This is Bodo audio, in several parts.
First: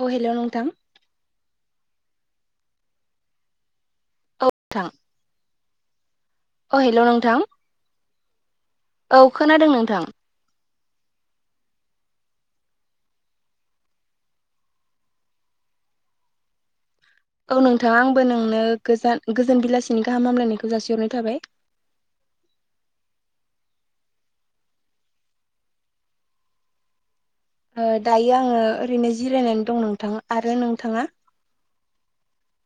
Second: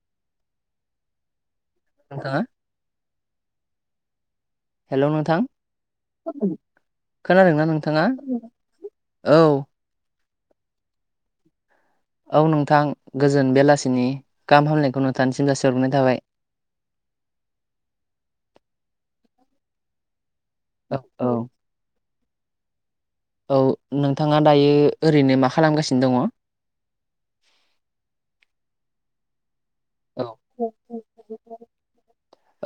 औ हेल' नोंथां नोंथाङा औ नोंथां हेल' नोंथां औ हेल' नोंथां खोनादोंना नोंथाङा औ खोनादों नोंथां औ नोंथां गोजोन बेलासिनि गाहाम हामलायनायखौ नोंथांसिम जासि हरग्रोननाय थाबाय। औ नोंथां आंबो नोंनो गोजान गोजोन बिलासिनि गाहाम हामलायनायखौ औ जासिहरनाय औ थाबाय। औ नोंथाङा दायो ओरैनो मा खालामगासिनो दङ ओ दायो आङो ओरैनो जिरायनानै दं नोंथां आरो नोंथाङा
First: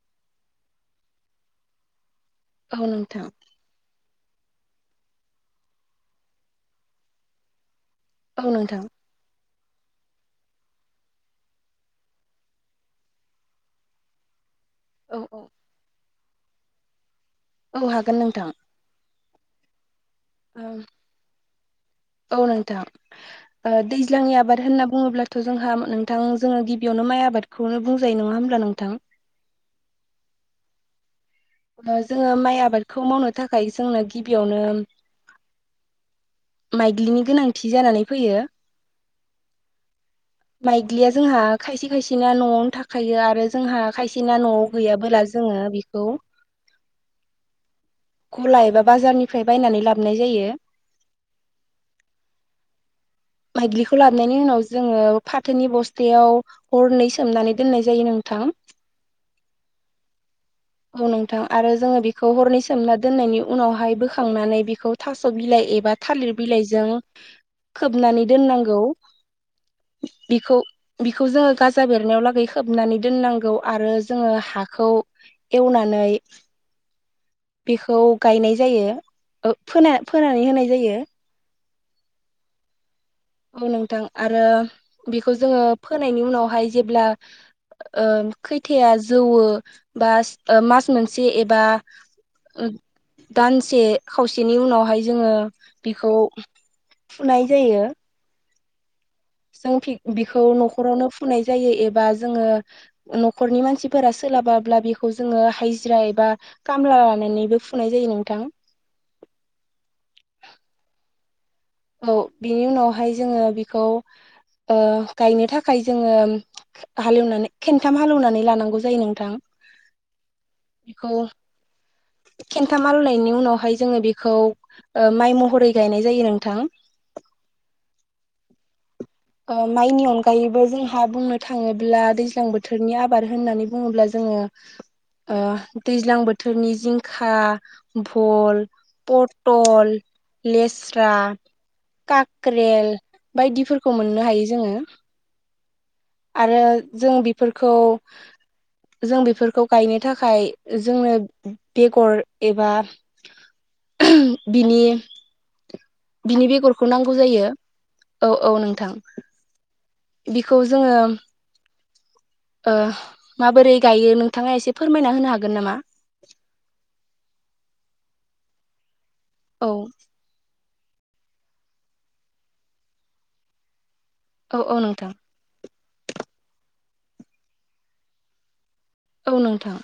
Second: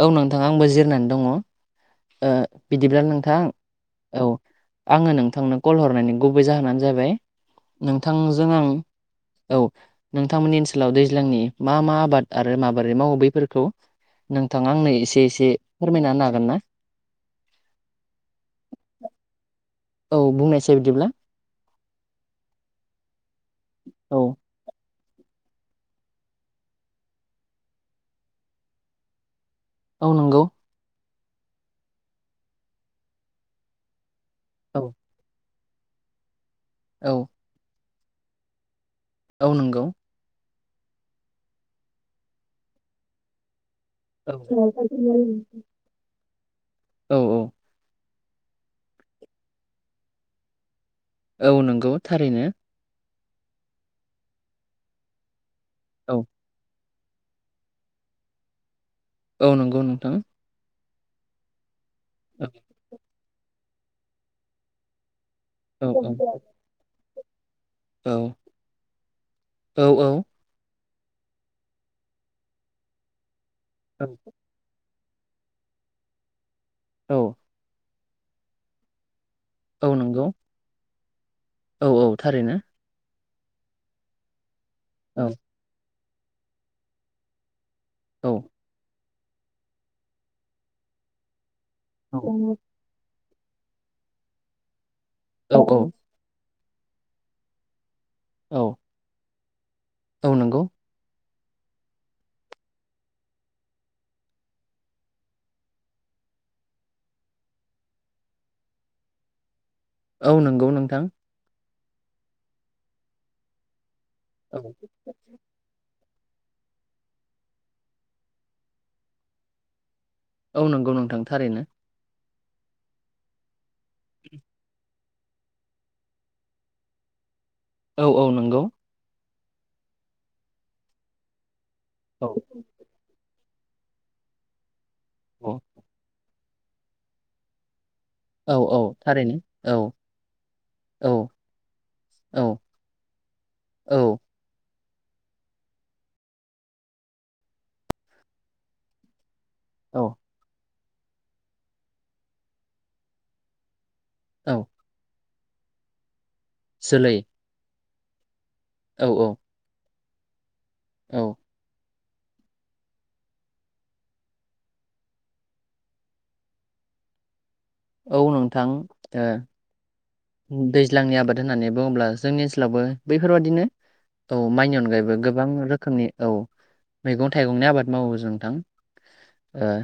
औ नोंथां आंबो जिरनानै दङ ओ बिदिब्ला नोंथां औ आङो नोंथांनो कल हरनायनि गुबै जाहोनानो जाहैबाय नोंथांजों औ आं नोंथां औ नोंथांमोननि ओनसोलाव दैज्लांनि मा मा आबाद आरो माबोरै मावो बैफोरखौ नोंथाङा आंनो औ एसे औ एसे फोरमायना हागोन ना औ हागोन नोंथां। औ बुंनायसाय बिदिब्ला औ नोंथां औ दैज्लांनि आबाद होनना बुङोब्लाथ' जोंहा नोंथां जोङो गिबियावनो माइ आबादखौनो बुंजायो नङा होमब्ला नोंथां औ नंगौ जोङो माइ आबादखौ मावनो थाखाय जोंनो गिबियावनो औ माइग्लिनि औ गोनांथि जानानै फैयो। औ नंगौ माइग्लिया जोंहा खायसे खायसेना न'आवनो थाख खायो आरो जोंहा औ खायसेना न'आव गैयाबोला जोङो बेखौ औ औ गला एबा बाजारनिफ्राय बायनानै लाबोनाय जायो औ नंगौ थारैनो माइदलिखौ लाबनायनि उनाव जोङो फाथोनि औ बस्थायाव हरनै सोमनानै दोननाय जायो नोंथां। औ नंगौ नोंथां। औ नोंथां आरो जोङो बेखौ औ हरनै सोमना दोननायनि उनावहाय बोखांनानै बेखौ थास' बिलाइ औ एबा औ थालिर बिलाइजों औ खोबनानै दोननांगौ औ औ बिखौ बिखौ जोङो गाजा बेरनायाव लागै खोबनानै दोननांगौ आरो जोङो हाखौ एवनानै औ बेखौ गायनाय जायो ओ फोना औ नंगौ फोनानै होनाय जायो औ औ थारैनो। नोंथां आरो औ बेखौ जोङो फोनायनि उनावहाय जेब्ला औ खैथाया जौवो बा मास मोनसे एबा दानसे खावसेनि उनावहाय जोङो औ बेखौ फुनाय जायो। औ जों औ फिगबिखौ नंगौ न'खरावनो फुनाय जायो एबा जोङो न'खरनि मानसिफोरा सोलाबाब्ला बेखौ जोङो हाजिरा एबा खामला लानानैबो फुनाय जायो नोंथां। औ नंगौ नोंथां। औ बिनि उनावहाय जोङो बेखौ औ गायनो थाखाय थाखाय जोङो हालेवनानै खेनथाम हालेवनानै लानांगौ जायो नोंथां। औ नंगौ बेखौ नोंथां थारैनो। खेनथाम आलयनायनि उनावहाय जोङो बेखौ माइ महरै गायनाय जायो नोंथां। औ औ नंगौ। माइनि अनगायैबो जोंहा बुंनो थाङोब्ला औ दैज्लां बोथोरनि आब बाद होननानै बुङोब्ला जोङो औ दैज्लां ओ बोथोरनि जिंखा औ भल, औ थारैनो औ पटल, औ लेस्रा, औ काक्रेल बायदिफोरखौ औ मोननो हायो जोङो। आरो जों बेफोरखौ जों बेफोरखौ औ गायनो थाखाय जोंनो बेगर एबा औ बिनि बिनि बेगरखौ नांगौ जोलै जायो। औ औ नोंथां। औ औ बिखौ जोङो औ माबोरै गायो नोंथाङा एसे फोरमायना होनो हागोन नामा? औ नोंथां। ओ औ दैज्लांनि आबाद होननानै बुङोब्ला जोंनि ओनसोलावबो बैफोरबादिनो औ माइनि अनगायैबो गो गोबां रोखोमनि औ मैगं थाइगंनि आबाद मावो जों नोंथां औ ओ नोंथां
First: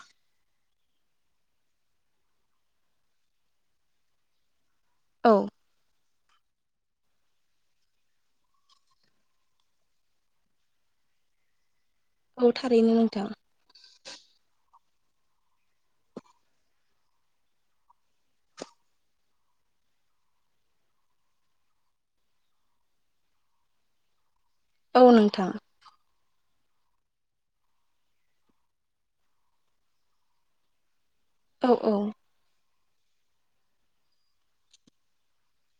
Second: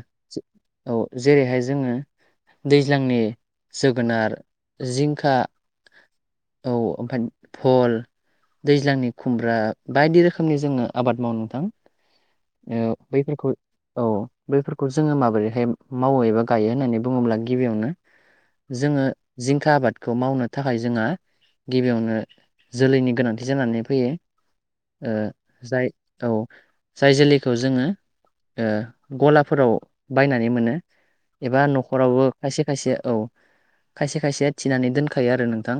औ जेरैहाय जोङो दैज्लांनि जोगोनार जिं खा औ औ ओमफाय फल दैज्लांनि खुमब्रा बायदि रोखोमनि जोङो आबाद मावो नोंथां। थारैनो औ नोंथां बैफोरखौ औ बेफोरखौ जोङो माबोरैहाय मावो एबा गायो होननानै बुङोब्ला गिबियावनो जोङो जिंखा आबादखौ मावनो थाखाय जोंहा गिबियावनो जोलैनि गोनांथि जानानै फैयो। औ ओ नोंथां जाय औ। जाय जोलैखौ जोङो ओ गलाफोराव बायनानै मोनो। एबा औ औ न'खरावबो खायसे खायसे औ खायसे खायसे थिनानै दोनखायो आरो नोंथां।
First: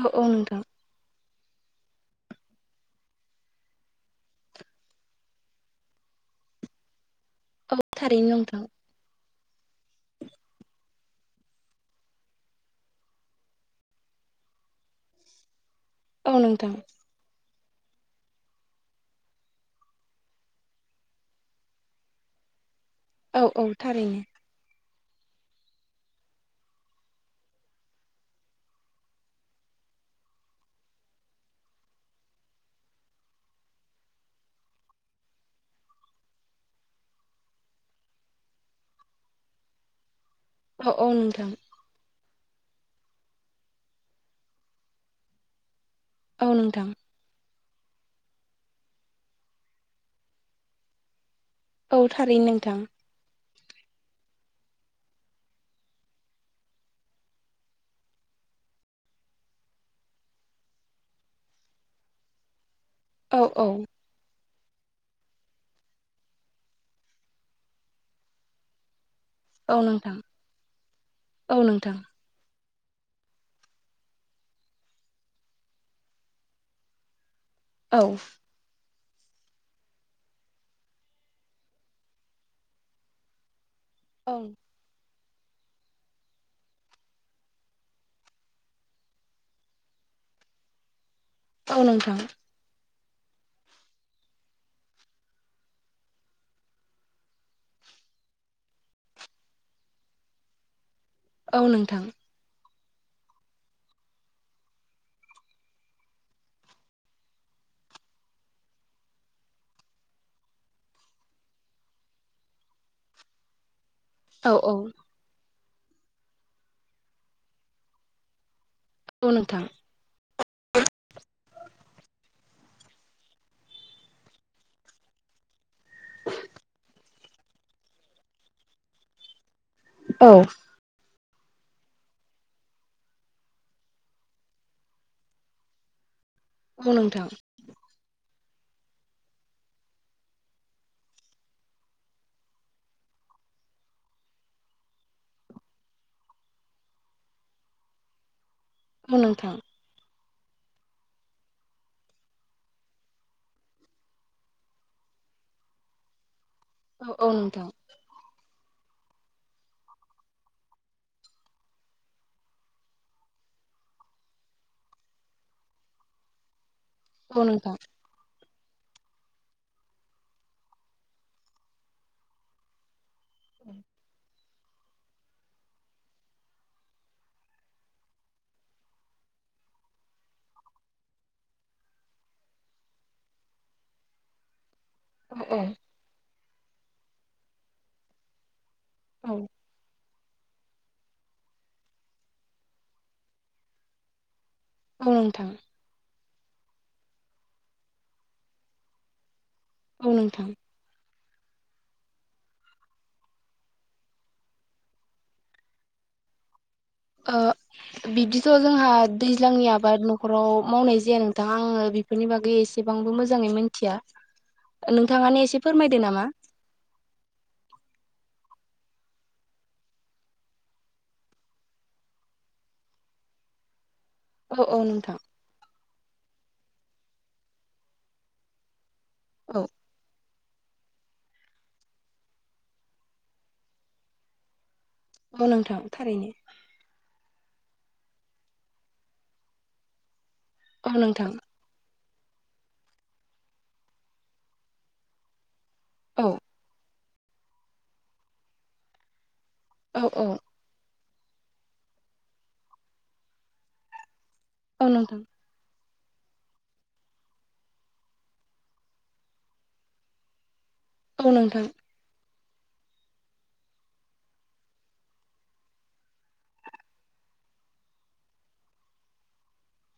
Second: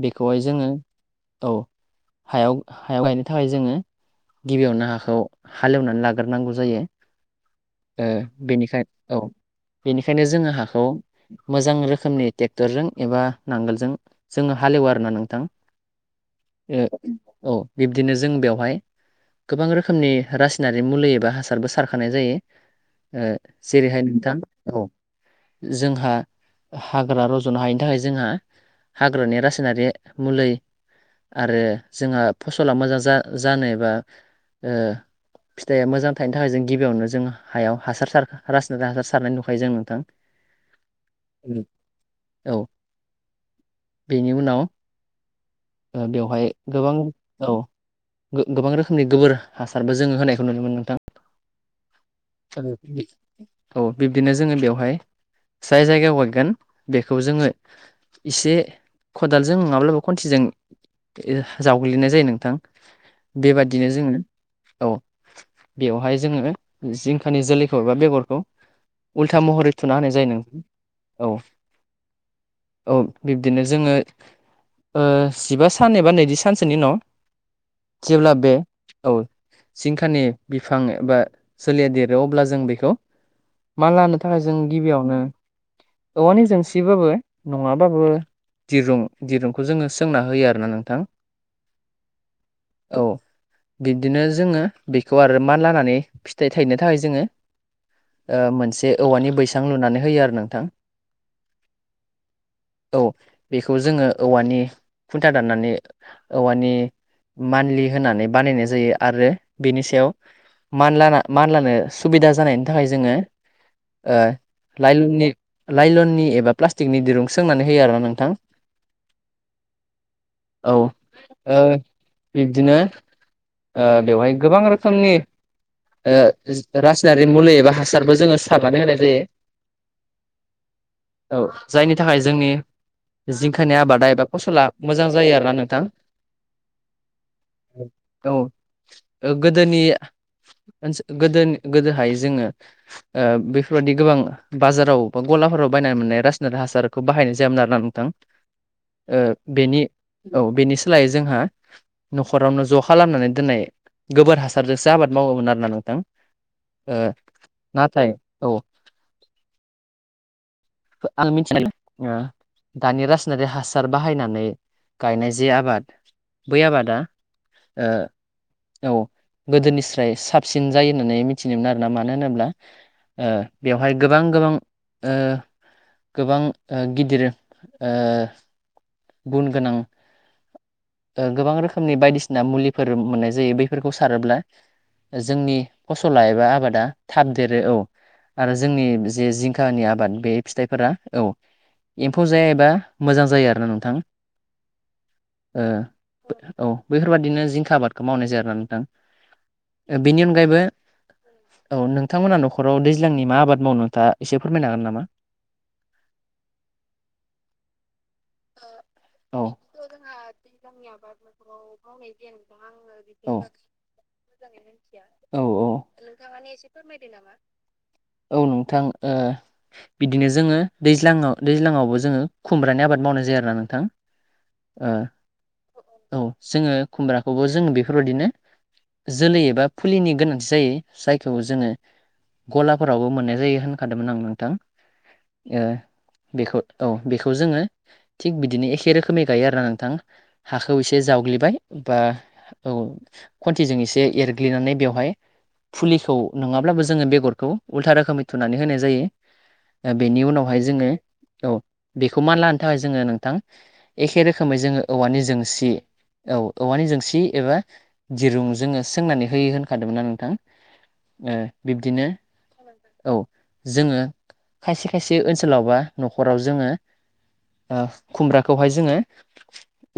औ औ बेखौहाय नोंथां जोङो औ हायाव हायाव गायनो थाखाय जोङो गिबियावनो हाखौ हालेवनानै लाग्रोनांगौ जायो औ ओ थारैनो नोंथां बेनिखाय औ। बेनिखायनो जोङो हाखौ मोजां रोखोमनि टेक्टरजों एबा नांगोलजों जोङो हालेवो आरो ना नोंथां। औ नोंथां ओ औ बिब्दिनो जों बेवहाय गोबां रोखोमनि रासायनारि मुलि एबा हासारबो सारखानाय जायो ओ औ औ जेरैहाय थारैनो नोंथां औ जोंहा हाग्रा रज'नो हायिनि थाखाय जोंहा हाग्रानि रासायनारि मुलि आरो जोंहा फसला मोजां जा जानोबा ओ फिथाइया मोजां थायनो थाखाय जों गिबियावनो जों हायाव हासार सार रासायनारि हासार सारनाय नुखायो जों नोंथां। औ औ नोंथां। औ बेनि उनाव ओ बेवहाय औ नोंथां गोबां औ गो-गोबां रोखोमनि गोबोर हासारबो जो जोङो होनायखौ नुनो मोनो नोंथां औ थारैनो नोंथां ओ औ बिब्दिनो जोङो बेवहाय जाय जायगायाव गायगोन बेखौ जोङो इसे खदालजों नङाब्लाबो खन्थिजों ए जावग्लिनाय जायो नोंथां औ औ बेबादिनो जोङो औ बेवहाय जोङो जिंखानि जोलैखौ एबा बेगरखौ उल्था महरै औ थुना होनाय नोंथां जायो नों औ। औ बिब्दिनो जोङो ओ जिबा सान एबा नैजि सानसोनि न' औ जेब्ला बे औ। जिंखानि बिफां एबा सोलिया देरो अब्ला जों बेखौ मा लानो औ थाखाय जों गिबियावनो औवानि जोंसिबाबो नङाबाबो दिरुं दिरुंखौ जोङो सोंना होयो आरोना नोंथां। औ नोंथां। औ। बिदिनो जोङो बेखौ आरो मा लानानै फिथाइ थायनो थाखाय जोङो ओ मोनसे औवानि बैसां लुनानै होयो आरो नोंथां। औ नोंथां। औ बेखौ जोङो औवानि खुन्था दाननानै औवानि मान्लि होनानै बानायनाय जायो। आरो बेनि सायाव मानलाना मानलानो सुबिदा जानायनि थाखाय जोङो ओ औ औ लाइलननि लाइलननि एबा प्लास्टिकनि दिरुं सोंनानै होयो आरोना नोंथां। औ नोंथां। औ ओ बिब्दिनो ओ बेवहाय गोबां रोखोमनि ओ रास जारि मुलि एबा हासारबो जोङो सारनानै होनाय जायो। औ औ जायनि थाखाय जोंनि जिंखानि आबादा एबा फसला मोजां जायो आरोना नोंथां औ नोंथां औ गोदोनि गोदो गोदोहाय जोङो [inaudible] ओ बेफोरबाददि गोबां बाजाराव बा गलाफोराव बायना मोननाय रासायनारि हासारखौ बाहायनाय जायोमोन आरोना औ नोंथां औ बेनि सोलायै जोंहा न'खरावनो ज' खालामनानै दोननाय गोबोर हासारजोंसो आबाद मावोमोन आरोना नोंथां ओ औ औ नोंथां नाथाय औ [inaudible] दानि रासायनारि हासार बाहायनानै गायनाय जे आबाद बै आबादा औ नोंथां ए औ गोदोनिस्राय साबसिन जायो होननानै मिथिनोमोन आरोना मानो होनोब्ला ओ बेवहाय गोबां गोबां ओ गोबां गिदिर ओ गुन गोनां गोबां रोखोमनि बायदिसिना मुलिफोर मोननाय जायो बैफोरखौ सारोब्ला औ जोंनि फसला एबा आबादा थाब देरो औ आरो जोंनि जे जिं फिथानि आबाद बे फिथाइफोरा औ एम्फौ जायबा मोजां जायो आरोना नोंथां। औ नोंथां ओ औ बेफोरबादिनो जिंखा आबादखौ मावनाय जायो आरोना नोंथां। औ बेनि नोंथां अनगायैबो औ नोंथांमोना न'खराव दैज्लांनि मा आबाद मावो नोथांङा एसे फोरमायनो हागोन नामा? [inaudible] बिदिथ' जोंहा औ थ' दैज्लांनि आबाद नखराव मावनाय जाया नोंथां आङो बेफोरनि बागै एसेबांबो मोजाङै औ मिथिया नोंथाङानो एसे फोरमायदो नामा फोरमायदो नामा? औ नोंथां बिदिनो जोङो दैज्लाङाव दैज्लाङावबो जोङो खुमब्रानि आबाद मावनाय जायो आरोना नोंथां औ औ ओ नोंथां औ जोङो खुमब्राखौबो जोङो बेफोरबायदिनो जोलै औ एबा फुलिनि गोनांथि जायो। जायखौ जोङो गलाफोरावबो मोननाय जायो होनखादोंमोन आं नोंथां औ ओ नोंथां थारैनो बेखौ औ बेखौ जोङो थिग बिदिनो एखे रोखोमै गायो आरोना नोंथां हाखौ औ एसे नोंथां जावग्लिबाय बा औ खन्थिजों एसे एरग्लिनानै बेवहाय फुलिखौ औ नङाब्लाबो जोङो बेगरखौ उल्था रोखोमै थुनानै होनाय जायो औ बेनि औ उनावहाय जोङो औ बेखौ मानल होनो थाखाय जोङो नोंथां एखे रोखोमै जों औ नोंथां औवानि जोंसि औ औवानि जोंसि एबा दिरुं जोङो सोंनानै होयो होनखादोंमोनना नोंथां औ ओ नोंथां बिब्दिनो औ जोङो खायसे खायसे ओनसोलाव बा न'खराव जोङो खुमब्राखौहाय जोङो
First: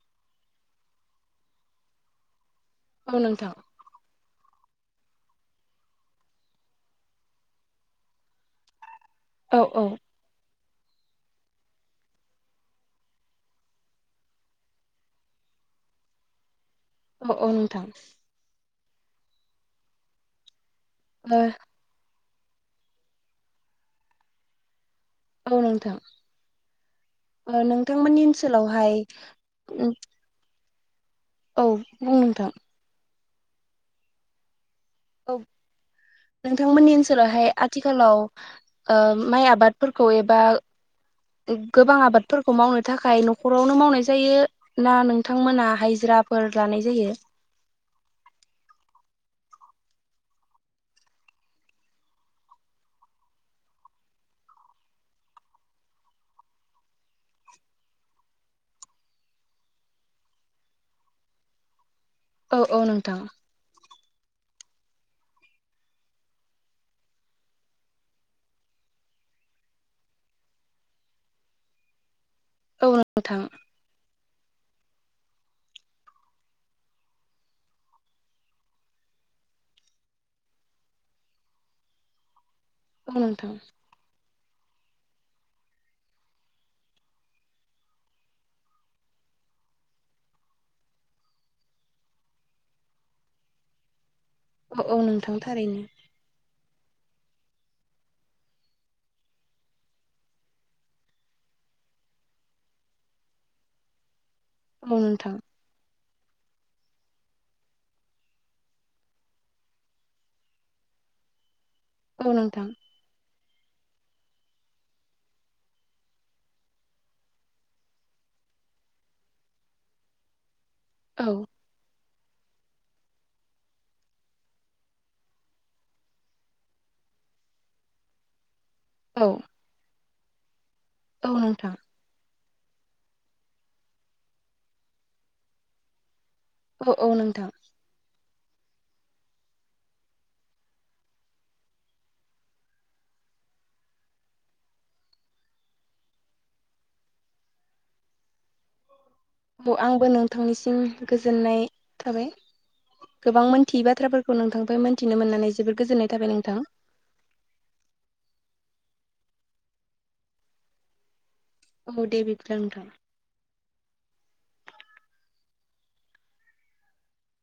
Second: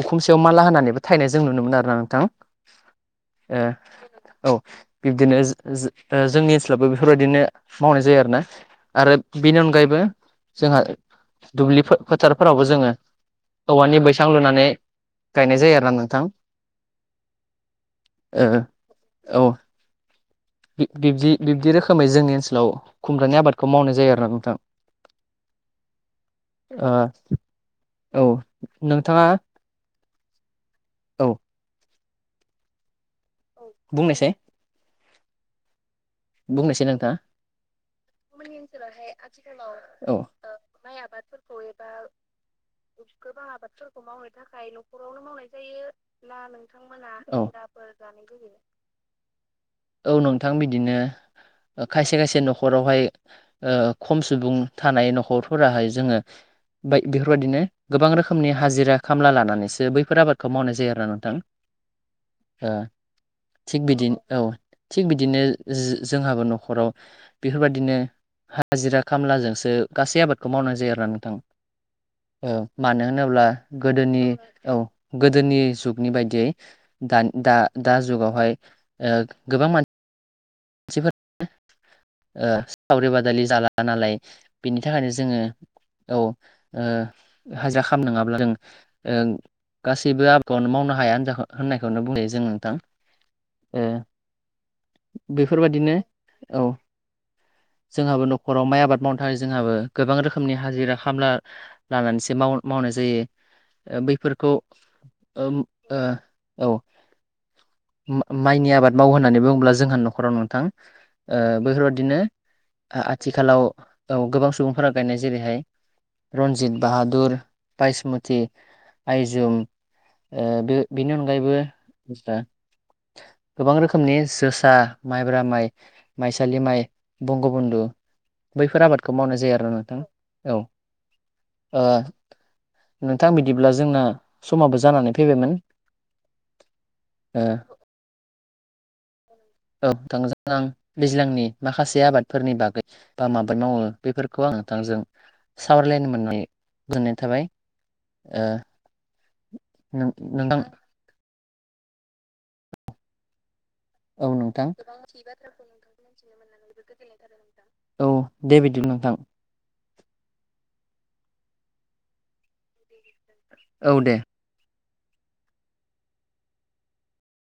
उखुमसायाव मानला होनानैबो थायनाय जों नुनो मोन आरोना नोंथां औ नोंथां ए औ बिब्दिनो जोंनि ओनसोलावबो बेफोरबायदिनो मावनाय जायो आरोना आरो औ बेनि औ अनगायैबो जोंहा दुब्लि फोथारफोरावबो जोङो औवानि बैसां लुनानै गायनाय जायो आरोना नोंथां। अ अ नोंथां ओऔ बिब्दि ओ बिब्दि रोखोमै जोंनि ओनसोलाव खुमब्रानि आबादखौ मावनाय जायो आरोना नोंथां औ नोंथां ओ ओ नोंथांमोननि औ ओनसोलावहाय नोंथाङा उम औ। औ बुं नोंथां। बुंनायसाय। औ। बुंनायसाय नोंथांमोननि नोंथाङा ओनसोलावहाय आथिखालाव ओ माइ आबादफोरखौ औ एबा गोबां आबादफोरखौ मावनो थाखाय नखरावनो मावनाय जायो ना नोंथांमोना हाइजिरा ना नोंथां मोना हाजिराफोर लानाय जायो? औ औ नोंथां बिदिनो। ओ खायसे खायसे नखरावहाय ओ खम सुबुं थानाय नखरफोराहाय जोङो बाय बेफोरबायदिनो गोबां रोखोमनि हाजिरा खामला लानानैसो बैफोर आबादखौ मावनाय जायो आरोना नोंथां। [inaudible] औ ओ औ नोंथां। थिग बिदिन औ थिग बिदिनो जो-जोंहाबो नखराव बेफोरबादिनो हाजिरा खामलाजोंसो गासै आबादखौ मावनाय जायो आरोना नोंथां। ओ औ मानो नोंथां होनोब्ला गोदोनि औ गोदोनि जुगनि बायदियै दानि दा दा जुगावहाय ओ गोबां मान मानसिफोरा ओ सावरि औ बादालि नोंथां जाला नालाय बेनि थाखायनो जोङो औ ओ हाजिरा खाम नंङाबा जों ओ गासैबो आबादखौनो मावनो हाया होनजा होननायखौनो बुंजायो जों नोंथां। ओ औ औ नों बेफोरबादिनो औ। जोंहाबो नखराव माइ आबाद मावनो थाखाय जोंहाबो गोबां रोखोमनि हाजिरा खामला लानानैसो माव मावनाय जायो ओ बैफोरखौ औ नोंथां। ओम ओ औ। मा-माइनि आबाद मावो होननानै बुंङोब्ला जोंहा नखराव नोंथां ओ बेफोरबादिनो औ नोंथां ओ आथिखालाव औ गोबां सुबुंफोरा गायनाय जेरैहाय रन्जित बाहादुर बायसमति आइजुम ओ बे बेनि औ अनगायैबो गोबां रोखोमनि जोसा माइब्रा माइ माइसालि माइ बंग' बधु बैफोर आबाद खौ औ मावनाय जायो आरोना नोंथां औ। औ नोंथां। ओ नोंथां बिदिब्ला जोंना समाबो जानानै फैबायमोन। औ औ ओ नोंथां। औ नोथांजों आं दैज्लांनि माखासे आबादफोरनि बागै बा मा आबाद मावो बेफोरखौ आं नोंथांजों सावरायलायनो मोननानै गोजोननाय थाबाय। ओ औ आंबो नों नोंथां नोंथांनिसिम गोजोननाय थाबाय। गोबां मोनथियै औ बाथ्राफोरखौ नोंथां नोंथांनिफ्राय मोन्थिनो मोननानै जोबोर गोजोननाय थाबाय नोंथां। औ दे बिदिबा नोंथां। औ दे बिदिब्ला नोंथां। औ दे।